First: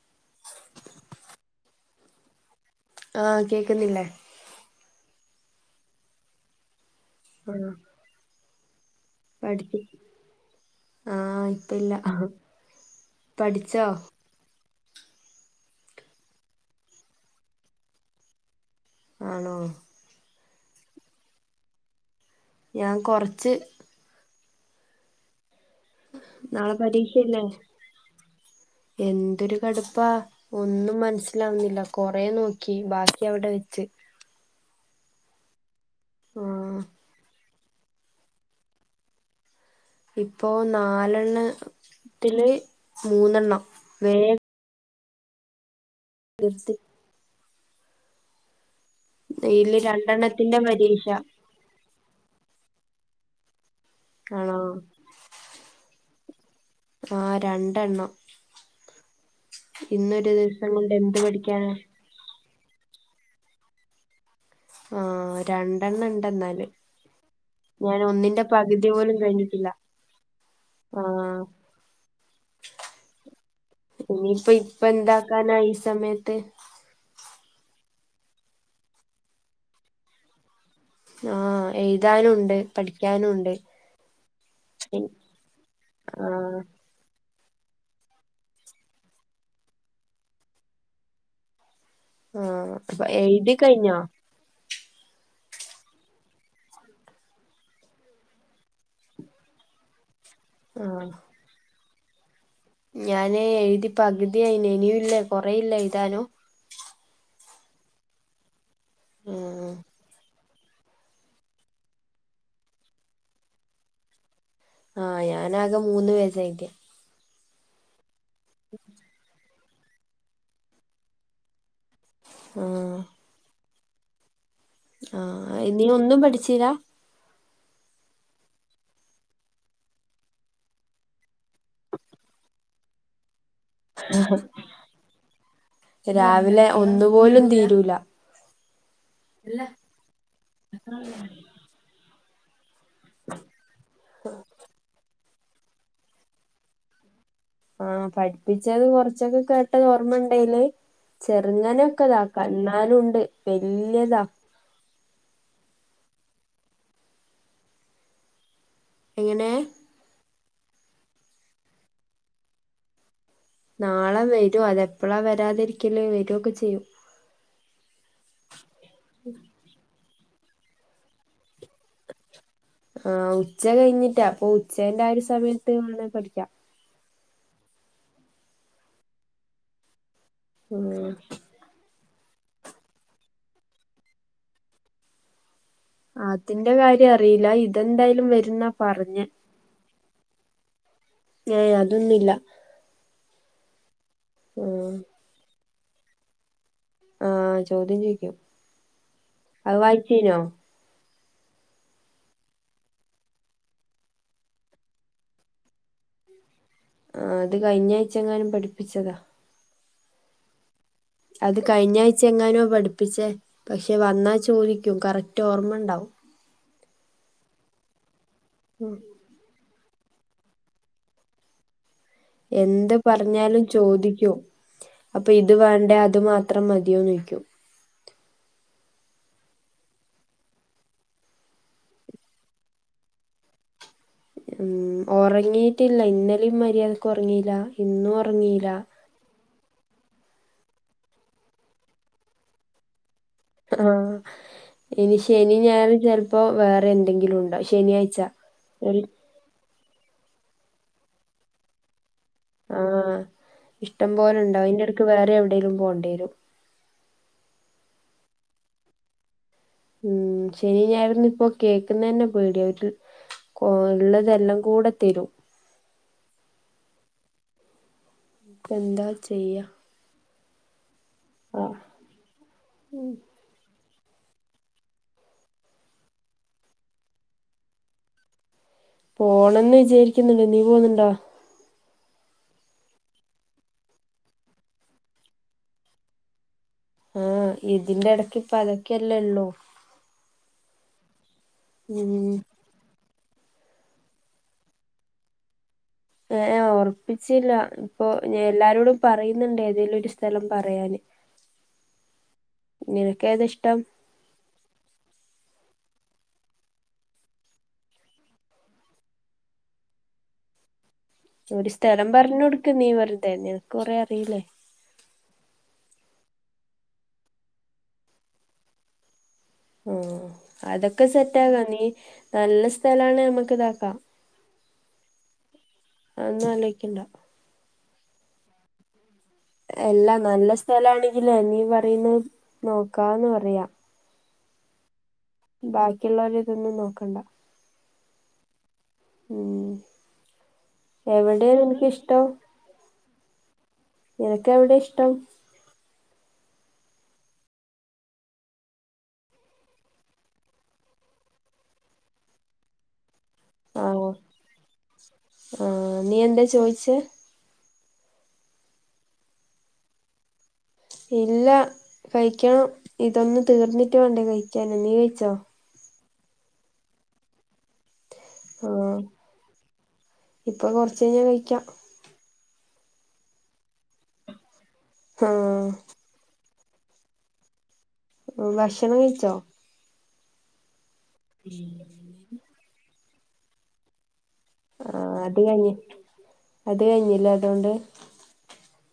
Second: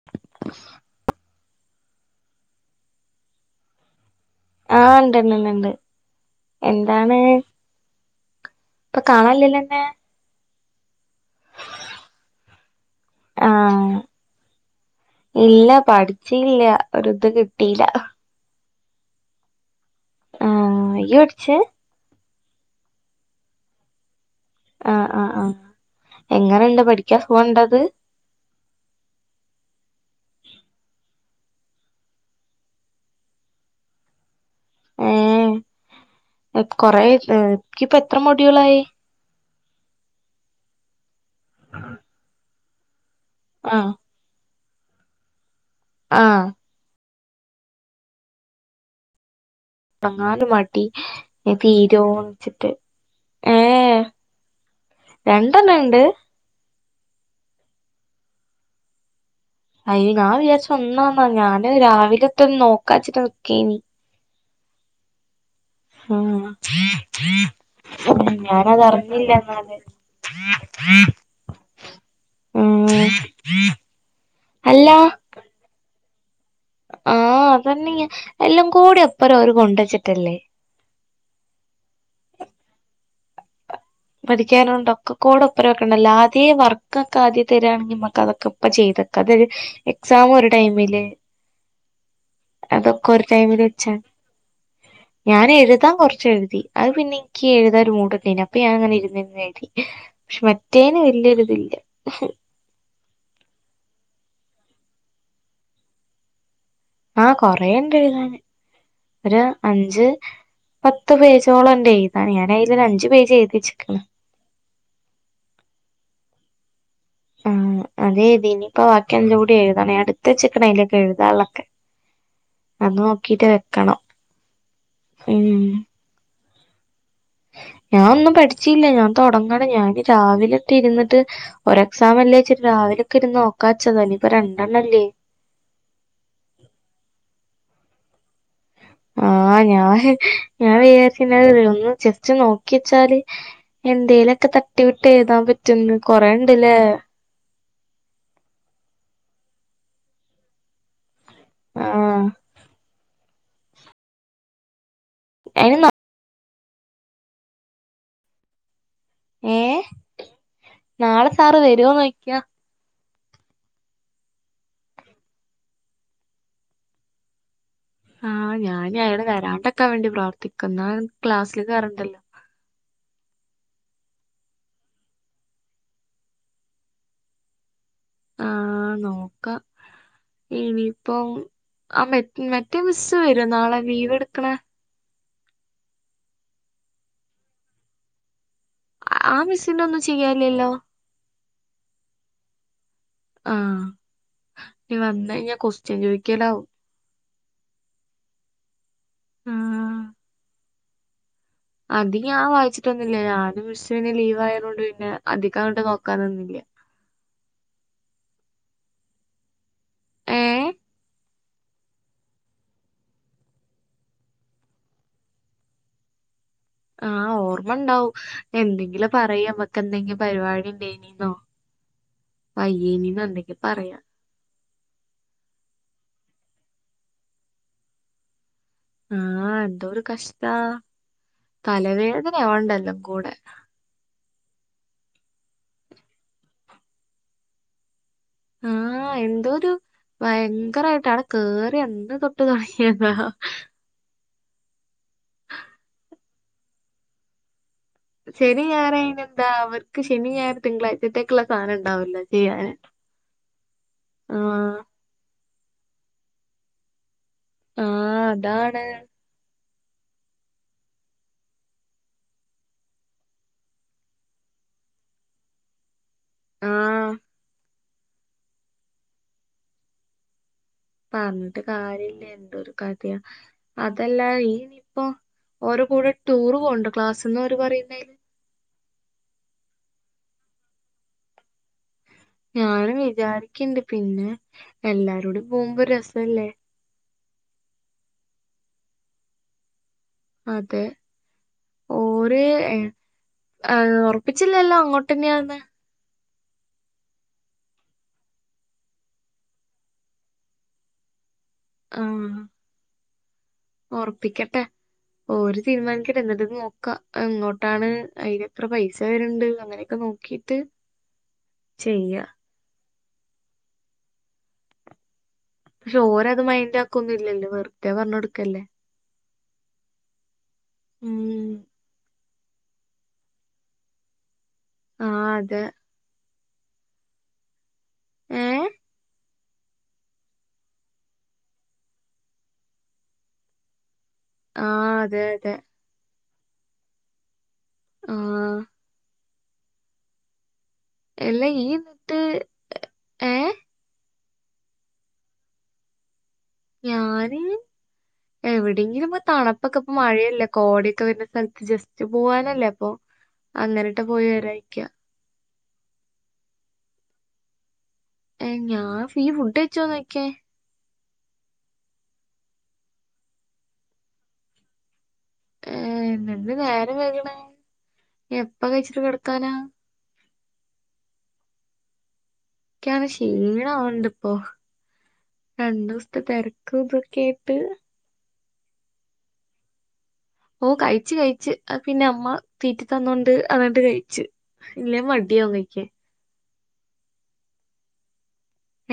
[inaudible] ആഹ് കേക്ക്ന്നില്ലേ ആഹ് ഇണ്ട് ഇണ്ട് ഇണ്ട് ഇണ്ട് എന്താണ് ആഹ് ഇപ്പ കാണാല്യല്ലൊ പഠിച്ച് അന്നെ ആഹ് ഇപ്പ ഇല്ല പഠിച്ചോ ആഹ് ഇല്ല പഠിച്ചീല്യ ഒര് ഇത് കിട്ടീല ആണോ ആഹ് ഇയ്യ് പഠിച്ച് ഞാൻ കൊറച്ച് ആഹ് ആഹ് ആഹ് നാളെ എങ്ങനെണ്ട് പഠിക്കാൻ പരീക്ഷയില്ലേ സുഖണ്ടത് എന്തൊരു കട്പ്പാ ഒന്നും മനസ്സിലാവുന്നില്ല കൊറേ നോക്കി ബാക്കി അവിടെ വെച്ച് ഏഹ് എപ് ആഹ് കൊറേ ഹ് ഇക്കിപ്പ എത്ര മൊഡ്യൂളായി ഇപ്പോ നാലെണ്ണത്തില് മൂന്നെണ്ണം ആഹ് വേ ആഹ് തീർത്തി അയില് രണ്ടെണ്ണത്തിന്റെ പരീക്ഷ തീരോ വെച്ചിട്ട് ഏഹ് ആണോ രണ്ടെണ്ണം ഉണ്ട് ആഹ് രണ്ടെണ്ണം അയ്യോ ഇന്നൊരു ഞാൻ ദിവസം വിചാരിച്ചെ കൊണ്ട് എന്ത് ഒന്നാന്നാ ഞാന് പഠിക്കാനാ രാവിലെത്തൊന്ന് നോക്കാച്ചിട്ട് നിക്കേനി ആഹ് രൺ ണ്ടെണ്ണം ഉണ്ടെന്നാല് ഉം ഞാൻ ഒന്നിന്റെ പകുതി പോലും കഴിഞ്ഞിട്ടില്ല ആ മ്മ് ഇനിപ്പോ ഇപ്പൊ എന്താക്കാനാ ഈ സമയത്ത് ആഹ് അതന്നെ എല്ലാം കൂടി ഒപ്പറം അവര് കൊണ്ടുവെച്ചിട്ടല്ലേ ആഹ് എഴുതാനുണ്ട് പഠിക്കാനും ഉണ്ട് പഠിക്കാനുമുണ്ട് ഒക്കെ കൂടെ ഒപ്പരം വക്കണ്ടല്ലാ ആ ആദ്യേ വർ ക്കൊക്കെ ആദ്യേ തെരാണെങ്കി ഇമ്മക്ക് അതൊക്കെ ഇപ്പ ചെയ്തക്കാ അത് ഇത് എക്സാമും ഒരു ടൈമില് ആഹ് ഇപ്പൊ അതൊക്കെ ഒരു എഴുതി ടൈമില് വെച്ചാ കഴിഞ്ഞോ ഞാൻ എഴുതാ കൊറച്ചെഴുതി അത് പിന്നെ എനിക്ക് എഴുതാ ഒരു മൂടൊക്കേനു പ്പ്യ ഞാൻ അങ്ങനെ ഇരുന്ന് ഇരുന്ന് എഴുതി പക്ഷെ ആ മറ്റേന് വല്യയൊരിതില്ല ഞാന് എഴുതിപ്പകുതിയായിന് ഇനിയും ഇല്ലേ കൊറേയില്ലേ എഴുതാനും ആഹ് കൊറേണ്ട് എഴുതാന് ആ ഒരു അഞ്ച് പത്ത് പേജോളം ഒണ്ട് എഴുതാന് ഞാനയില് ഒരു അഞ്ചു പേജ് എഴുതി വച്ചിക്കണ് ആഹ് ഞാനാകെ മൂന്ന് പേജാ എഴുതിയെ ആഹ് അതെ ഇതിനിയിപ്പ വാക്കി അഞ്ചു കൂടി എഴുതണേ അടുത്ത് വെച്ചേക്കണെ അയിലൊക്കെ എഴുതാ ഒള്ളൊക്കെ ആ അത് നോക്കീട്ട് വെക്കണം ആഹ് ഉം ഇന്നിനൊന്നും പഠിച്ചീലാ ഞാനൊന്നും പഠിച്ചീലാ ഞാൻ തൊടങ്ങണ് ഞാൻ രാവിലത്തെ ഇരുന്നിട്ട് ഒരെക്സാം അല്ലേ ഇച്ചിരി രാവിലെ ഒക്കെ ഇരുന്ന് നോക്കാച്ചതാ ഇനിയിപ്പോ രണ്ടെണ്ണം അല്ലേ രാവിലെ ഒന്നു പോലും തീരൂല ആഹ് ഞാൻ ഞാൻ വിചാരിച്ച് ഇന്നലെ ഒന്ന് ജെസ്റ്റ് നോ ക്കി വെച്ചാല് എന്തേലൊക്കെ തട്ടി വിട്ട് എഴുതാം പറ്റുന്ന് കൊറേയുണ്ടല്ലേ ആഹ് പഠിപ്പിച്ചത് കൊറച്ചൊക്കെ കേട്ടത് ഓർമ്മയുണ്ടേല് ചെറുങ്ങനൊക്കെ ആഹ് ഇതാക്കാം എന്നാലുണ്ട് വല്ല്യതാ അയിന് നമ്മ എങ്ങനേ ഏഹ് നാളെ സാറ് വരുവോ നോക്കിയ നാളെ വരും അതെപ്പളാ വരാതിരിക്കല് വരും ഒക്കെ ചെയ്യും ആഹ് ഞാന് അയാള് വരാണ്ടക്കാ വേണ്ടി പ്രാർത്ഥിക്കുന്നേ എന്നാ ക്ലാസ്സില് കേറണ്ടല്ലോ ആഹ് ഉച്ച കഴിഞ്ഞിട്ടാ അപ്പൊ ഉച്ചേന്റെ ആഹ് ഒരു സമയത്ത് വേണേ പഠിക്കാം ആഹ് നോക്കാം ഉം ഇനിയിപ്പം ആഹ് മെ മറ്റേ മിസ്സ് വരോ നാളെ ലീവെടുക്കണെ അതിന്റെ കാര്യം അറിയില്ല ഇതെന്തായാലും വരുന്നാ പറഞ്ഞേ ആഹ് മിസ്സിൻ്റെ ഒന്നും ചെയ്യാനില്ലല്ലോ ഏയ് അതൊന്നുമില്ല ആഹ് ഉം ഇനി വന്ന് കഴിഞ്ഞാ കൊസ്റ്റ്യൻ ചോയിക്കലാവും ആഹ് ചോദ്യം ചോയിക്കും ആ, അത് വായിച്ച് കഴിഞ്ഞോ അധികം ഞാൻ വായിച്ചിട്ടൊന്നുല്ല ഞാനും മിഷിരിയും പിന്നെ ലീവ് ആയതോണ്ട് പിന്നെ അധികങ്ങട്ട് നോക്കാൻ നിന്നില്ല ആഹ് അത് കഴിഞ്ഞ ആഴ്ച എങ്ങാനും പഠിപ്പിച്ചതാ ഏഹ് അത് കഴിഞ്ഞ ആഴ്ച്ച എങ്ങാനോ പഠിപ്പിച്ചേ പക്ഷെ വന്നാ ചോദിക്കും കറക്റ്റ് ഓർമ്മണ്ടാവും ആഹ് ഓർമ്മ ഉണ്ടാവും എന്തെങ്കിലും പറയമ്മക്ക് എന്തെങ്കിലും പരിപാടി ഉണ്ടേനീന്നോ എന്ത് വയ്യേനീന്നോ പറഞ്ഞാലും എന്തെങ്കിലും പറയാ ചോദിക്കും അപ്പൊ ഇത് വേണ്ടേ അത് മാത്രം മതിയോന്ന് ചോയ്ക്കും ആഹ് എന്തോരു കഷ്ട തലവേദന ആവ്ണ്ട് എല്ലാം കൂടെ ഉം ഒറങ്ങീയിട്ടില്ല ഇന്നലിം മര്യാദക്ക് ഒറങ്ങിയില്ല ഇന്നും ഒറങ്ങിയില്ല ആഹ് എന്തോ ഒരു ഭയങ്കരായിട്ട് അടെ കേറി അന്ന് തൊട്ട് തൊടങ്ങിയതാ ആഹ് ഇനി ശനി ഞായറും ചെലപ്പോ വേറെ എന്തെങ്കിലും ഉണ്ടാവും ശനിയാഴ് ശനിയും ഞായറും അയ്നെന്താ അവർക്ക് ശനി ഞായറും തിങ്കളാഴ്ച്ചത്തേക്കുള്ള സാധനം ഉണ്ടാവില്ലെ ആഹ് ഇഷ്ടം പോലെ ഉണ്ടാവും ആഹ് അയ്ൻ്റ എടക്ക് വേറെ എവിടെങ്കിലും പോവണ്ടി വരും ആഹ് അതാണ് ഉം ശനി ഞായറും ഇപ്പോ കേൾക്കുന്നന്നെ പേടിയായിട്ട് കൊ ഇള്ളതെല്ലം കൂടെ തരും ആഹ് എന്താ ചെയ്യാ പറഞ്ഞിട്ട് ആഹ് കാര്യല്ല എന്തൊരു കഥയ അതല്ല ഈനിപ്പോ ഓരേ കൂടെ ടൂർ പോവ്ണ്ടോ ക്ലാസ്ന്ന് ഓര് പറയുന്നെന് പോണംന്ന് വിചാരിക്കുന്നുണ്ട് നീ പോവുന്നുണ്ടോ ഞാനും വിചാരിക്ക്ണ്ട് പിന്നെ എല്ലാരുടി പോവുമ്പോ ഒര് രസല്ലേ ആഹ് ഇതിന്റെ എടക്ക് ഇപ്പം അതൊക്കെയല്ലേ ഉള്ളു അതെ ഉം ഓര് ഏഹ് ഒറപ്പിച്ചില്ലല്ലോ അങ്ങോട്ടെന്നെയാന്ന് ഏഹ് ഒറപ്പിച്ചില്ല ഇപ്പൊ എല്ലാരോടും പറയ്ന്നുണ്ട് ഏതേലും ഒരു സ്ഥലം പറയാന് ആഹ് നിനക്ക് ഏതാ ഇഷ്ടം ഒറപ്പിക്കട്ടെ ഓര് തീരുമാനിക്കട്ടെ എന്നിട്ട് നോക്കാം എങ്ങോട്ടാണ് അയ്ന് എത്ര പൈസ വരുണ്ട് അങ്ങനൊക്കെ നോ ക്കീട്ട് ഒരു സ്ഥലം പറഞ്ഞു കൊടുക്ക് നീ വെറുതെ നിനക്ക് കൊറെ അറിയില്ലേ പക്ഷെ ഓര് അത് മൈൻ്റാക്കൊന്നും ഇല്ലല്ലൊ വെറുതെ പറഞ്ഞ് കൊടുക്കല്ലേ ഉം അതൊക്കെ ഉം സെറ്റാകാം നീ നല്ല സ്ഥലാണ് നമ്മക്ക് ഇതാക്കാം ആഹ് അതെ അതൊന്നും ആലോയ്ക്കണ്ട ഏഹ് എല്ല നല്ല സ്ഥലാണെങ്കിലേ നീ പറയുന്നത് നോക്കാന്ന് പറയാ ആഹ് അതെ അതെ ബാക്കിള്ളവരുടെതൊന്നും നോക്കണ്ട ആഹ് ഉം എവിടെയാ നിനക്കിഷ്ടം? ഏഹ് നിനക്ക് എവിടെ ഇഷ്ടം? ഞാന് എവിടെങ്കിലും പോയി തണുപ്പൊക്കെ ഇപ്പൊ മഴയല്ലെ കോടൊക്കെ വരുന്ന സ്ഥലത്ത് ജസ്റ്റ് പോവാനല്ലേ അപ്പൊ അങ്ങന്ട്ട് ആഹ് പോയി വരാനിരിക്ക ആഹ് നീ എന്തെ ചോയിച്ചെ? ഏഹ് ഞാൻ നീ ഫുഡയ്ച്ചോന്ന് ചോയ്ക്കെ. ഇല്ല കഴിക്കണം. ഇതൊന്ന് തീർന്നിട്ട് വേണ്ടേ കഴിക്കാന്. നീ കഴിച്ചോ? ഏഹ് എന്തെനേരം വൈക്ണ്, എപ്പ ആഹ് കഴ്ച്ച്ട്ട് കെട്ക്കാനാ? ഇപ്പൊ കൊർച്ചയിഞ് കഴിക്കാം. എനിക്കാണെ ക്ഷീണാവ്ണ്ട്പ്പോ ആഹ് രണ്ടൂസ്ത്തെ തെര കൂബ് കേട്ട് ഭക്ഷണം കഴിച്ചോ? ഓഹ് കഴ്ച്ച് കഴ്ച്ച്. അത് പിന്നെ അമ്മ തീറ്റി തന്നോണ്ട് അതണ്ട് കഴ്ച്ച്. ആഹ് അത് കഴിഞ്ഞ്. അത് കഴിഞ്ഞ്ല്ലെ അതോണ്ട്?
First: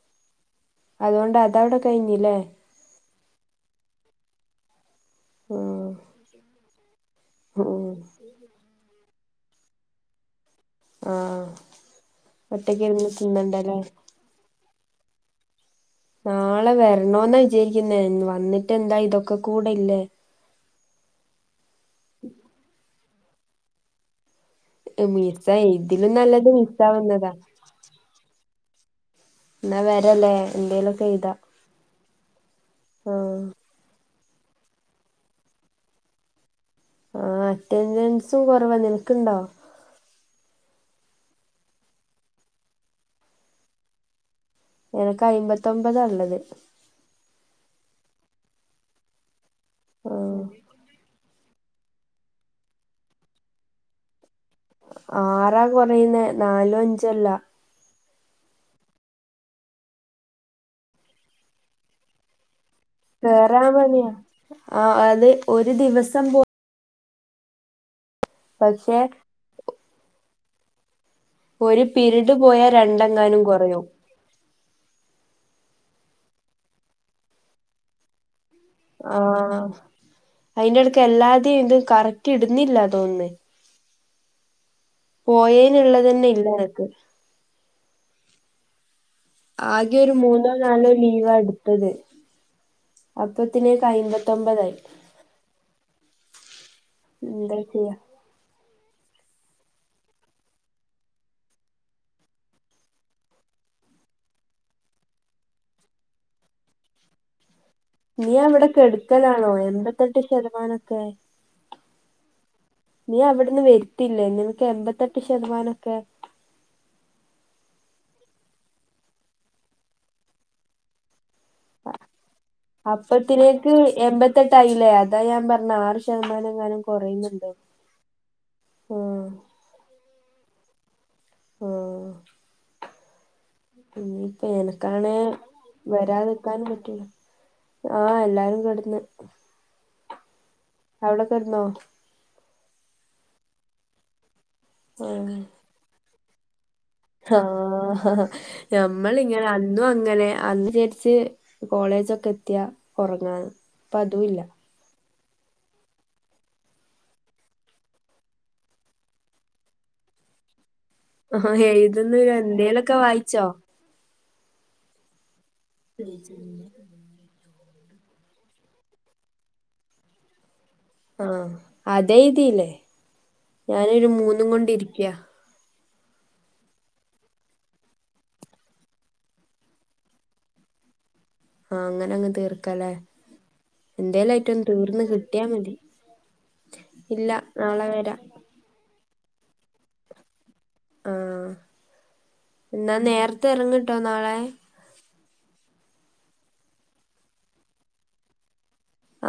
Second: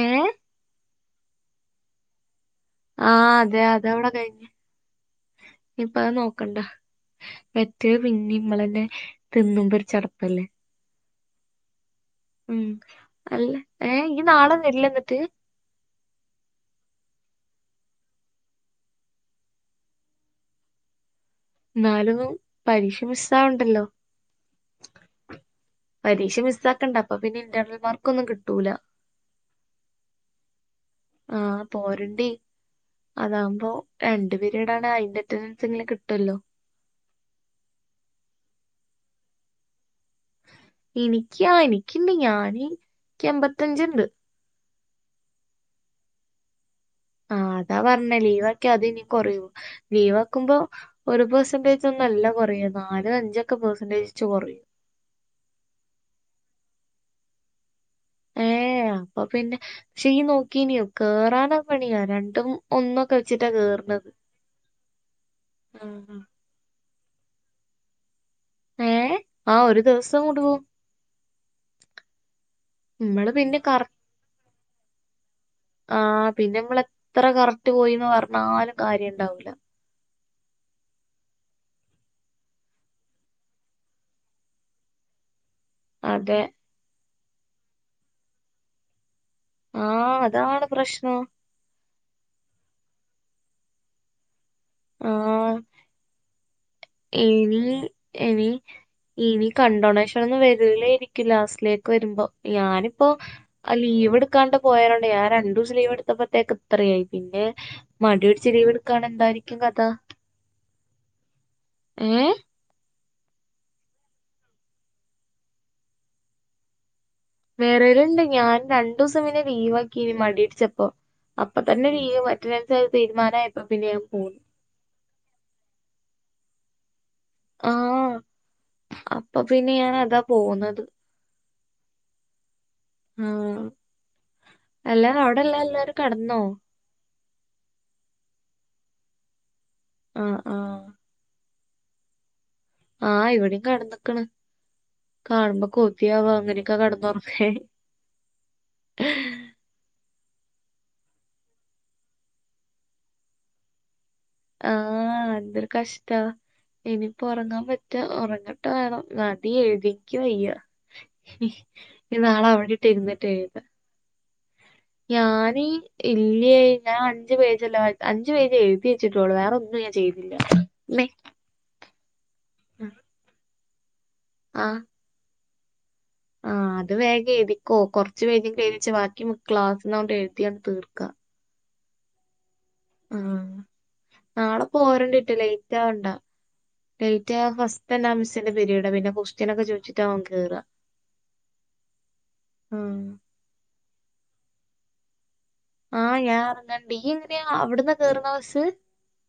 ഏഹ് അതോണ്ട് അതവ്ടെ കഴിഞ്ഞ്ല്ലെ. ആഹ് അതെ അതവ്ടെ കഴ്ഞ്ഞ്, ആഹ് ഇപ്പത് നോക്കണ്ട. മറ്റേ ഉം പിന്നിം മ്മളന്നെ തിന്നുമ്പൊരു ചട്പ്പല്ലേ. ആഹ്, ഒറ്റക്കിര്ന്ന് തിന്നണ്ടേല്ലെ. നീ നാളെ വെര്ലെന്നട്ട്? നാളെ വരണോന്നാ വിചാര്ക്കുന്നേ വന്നിട്ടെന്താ ഇതൊക്കെ കൂടെയില്ലെ. ന്നാലും പരീക്ഷ മിസ്സാവണ്ടല്ലോ. മിസ്സായി ഇതിലും നല്ലത് മിസ്സാവുന്നതാ. ഇന്റെണൽ മാർ ക്കൊന്നും കിട്ടൂല്ല. എന്നാ വരാല്ലെ എന്തേലൊക്കെ എഴു ആഹ് പോരണ്ടി ആഹ് അതാവുമ്പോ. രണ്ടു പിരീടാണ് അയ്ന്റെ അറ്റൻഡൻസെങ്കിലും കിട്ടൊല്ലോ. ആഹ് അറ്റൻഡൻസ്‌ കൊറവാ. നിനക്ക്ണ്ടോ? എനിക്ക്യാ എനിക്കിണ്ട് ഞാന് എന്ക്ക് എമ്പത്തഞ്ച്ണ്ട്. എനക്ക് അയ്മ്പത്തൊമ്പതാള്ളത്. ആഹ് അതാ പർഞ്ഞെ ലീവാക്ക്യാ അത് ഇനി കൊറിയും ആഹ് ലീവാക്കുമ്പോ ഒരു പെർസെന്റേ ജൊന്നല്ല കൊറയ നാലും അഞ്ചൊക്കെ പെർസെന്റേജുവെച്ച് കൊറയും. ആറാ കൊറയ്ന്നേ നാലും അഞ്ചല്ല. ഏഹ് അപ്പൊ പിന്നെ ക്ഷെ നീ നോക്കീയ്ന്യോ കേറാനും പണിയാ രണ്ടും ഒന്നൊക്കെ വെച്ചിട്ടാ കേറാൻ കേറുന്നത് പണിയാ ആഹ് അത് ഒരു ആഹ്. ദിവസം പോ പക്ഷെ ആഹ് ഒരു ദിവസം കൊണ്ട് പോവും. ഒരു പിരിഡ് പോയാ നമ്മള് രണ്ടെങ്ങാനും പിന്നെ കറ കൊറയും. ആഹ് പിന്നെമ്മള് എത്ര കറക്റ്റ് പോയീന്ന് പർഞ്ഞാലും. ആഹ്, അയിന്റെട്ക്ക് എല്ലാര്ടെ ഇതും കറക്റ്റിടുന്നില്ല തോന്നുന്ന്. പോയേന്ള്ളതന്നെ അതെ ഇല്ല എനക്ക്. ആ ആകെ ഒരു മൂന്നോ അതാണ് നാലോ പ്രശ്നം ലീവാ എട് ത്തത്. അപ്പത്തിനേക്ക് അയ്മ്പത്തൊമ്പതായി. ആഹ് എന്താ ഇനി ചെയ്യാ ഇനി ഇനി കൺണ്ടൊണേഷനൊന്നും വരൂലേ ര്ക്കും ലാസ്റ്റിലേക്ക് വരുമ്പോ ഞാനിപ്പോ ആ ലീവ് എടുക്കാണ്ട് പോയതോണ്ടയ് ഞാ രണ്ടൂസം ലീവെട്ത്തപ്പത്തേക്ക് ഇത്രയായി പിന്നെ മടി നീ പിടിച്ച് അവടെ ലീവ് എടുക്കാണ്ട് കെട്ക്കലാണോ എന്തായിരിക്കും കഥ എൺപത്തെട്ട് ശതമാനൊക്കെ ഏഹ്? നീ അവിട്ന്ന് വര്ത്തില്ലേ നിൻക്ക് എൺമ്പത്തെട്ട് ശതമാനൊക്കെ പെരേല്ണ്ട് ഞാൻ രണ്ടൂസം പിന്നെ ലീവാക്കി മടിട്ച്ചപ്പോ. അപ്പൊ തന്നെ ലീവ് അറ്റ്ൻ്റൻസ് തീരുമാനയപ്പൊ പിന്നെ ഞാൻ പോ ട്ടായിലെ അതാ ഞാപർഞ്ഞ് ആറ് ശതമാനങ്ങാനും കൊറയുംന്ന് ആഹ് അപ്പൊ പിന്നെ ഞാനതാ പോന്നത്. ഓഹ്. ആഹ്. ഇനിയിപ്പ എനക്കാണേ എല്ലാരും കടന്നോ വരാതിരിക്കാനും പറ്റൂല. ആഹ് എല്ലാരും കെട്ന്ന്. ആഹ് ആഹ്. അവടെ കേട്ന്നോ? ആഹ് ഇവടിം കടന്ന്ക്ക്ണ് ആഹ് കാണുമ്പോ കൊതിയാവാ അങ്ങനെക്ക കട ആഹ് ന്നമ്മൾ ഇങ്ങനെ അന്നും അങ്ങനെ അന്ന് വിചാരിച്ച് കോളേജൊക്ക എത്തിയാ ഒറങ്ങാന്ന് പ്പഅതുല്ല. ആ എന്തൊരു കഷ്ടാ. ഇനിപ്പോ ഒറങ്ങാം പറ്റോ ഒറങ്ങട്ടെ വേഗം മതി എഴ്തി ക്ക് വയ്യ. ആഹ് ഇനി എഴുതുന്നൊരു നാളെ അവടിട്ട് എന്തേലൊക്കെ ഇര്ന്ന്ട്ട് വായിച്ചോ എഴ്താ. ഞാന് ഇല്ല്യേ ഞാ അഞ്ച് പേജ് അല്ലെ വായ് അഞ്ചു പേജ് എഴ്തി വച്ചിട്ടൊള്ളൂ വേറൊന്നും ഞാൻ ചെയ്തില്ല മ്മേ ആഹ് അതയ്തീലേ ഞാനൊരു മൂന്നും കൊണ്ടിരിക്കാ. ആഹ് അത് വേഗ എഴ്തിക്കോ കൊർച്ച് പേജ് എഴ്തിച്ച് ബാക്കി ക്ലാസ്സ്ന്നങ്ങട് എഴ്തിയട് തീർക്കാ. ആഹ് അങ്ങനെ അങ്ങ് തീർക്കാലെ. എന്തേല നാളെ ആയ്റ്റൊന്ന് തീർന്ന് പോരണ്ടിട്ട് ക്ട്ടിയാ മതി ലേറ്റ് ആവണ്ട ഇല്ല നാളെ വരാ. ന്റെ പിരീഡാ പിന്നെ കൊസ്‌റ്റ്യനൊക്കെ ചോയ്ച്ച്ട്ടാവും കേറ്ആ. ആഹ് ന്നാ നേർത്തെ എറങ്ട്ടോ നാളെ. ആഹ് ഞാ അറങ്ങണ്ട് ഇയ്യ് എങ്ങനെയാ അവ്ട്ന്നാ കേറ്ന്നാ ബസ്സ്?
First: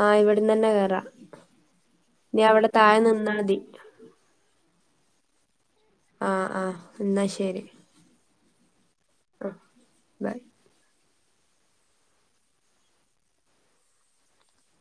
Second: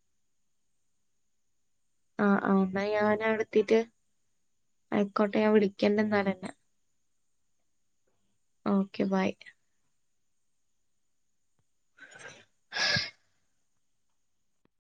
ആഹ് ഇവിട്ന്നന്നെ കേറാ ആ നീ ആ അവടെ എന്നാ താഴെ ന്ന്ന്നാതി. അയ്ക്കോട്ടെ ഞാ വിളി ആഹ് ആഹ് ന്നാ ശരി. Okay bye. ബായ്.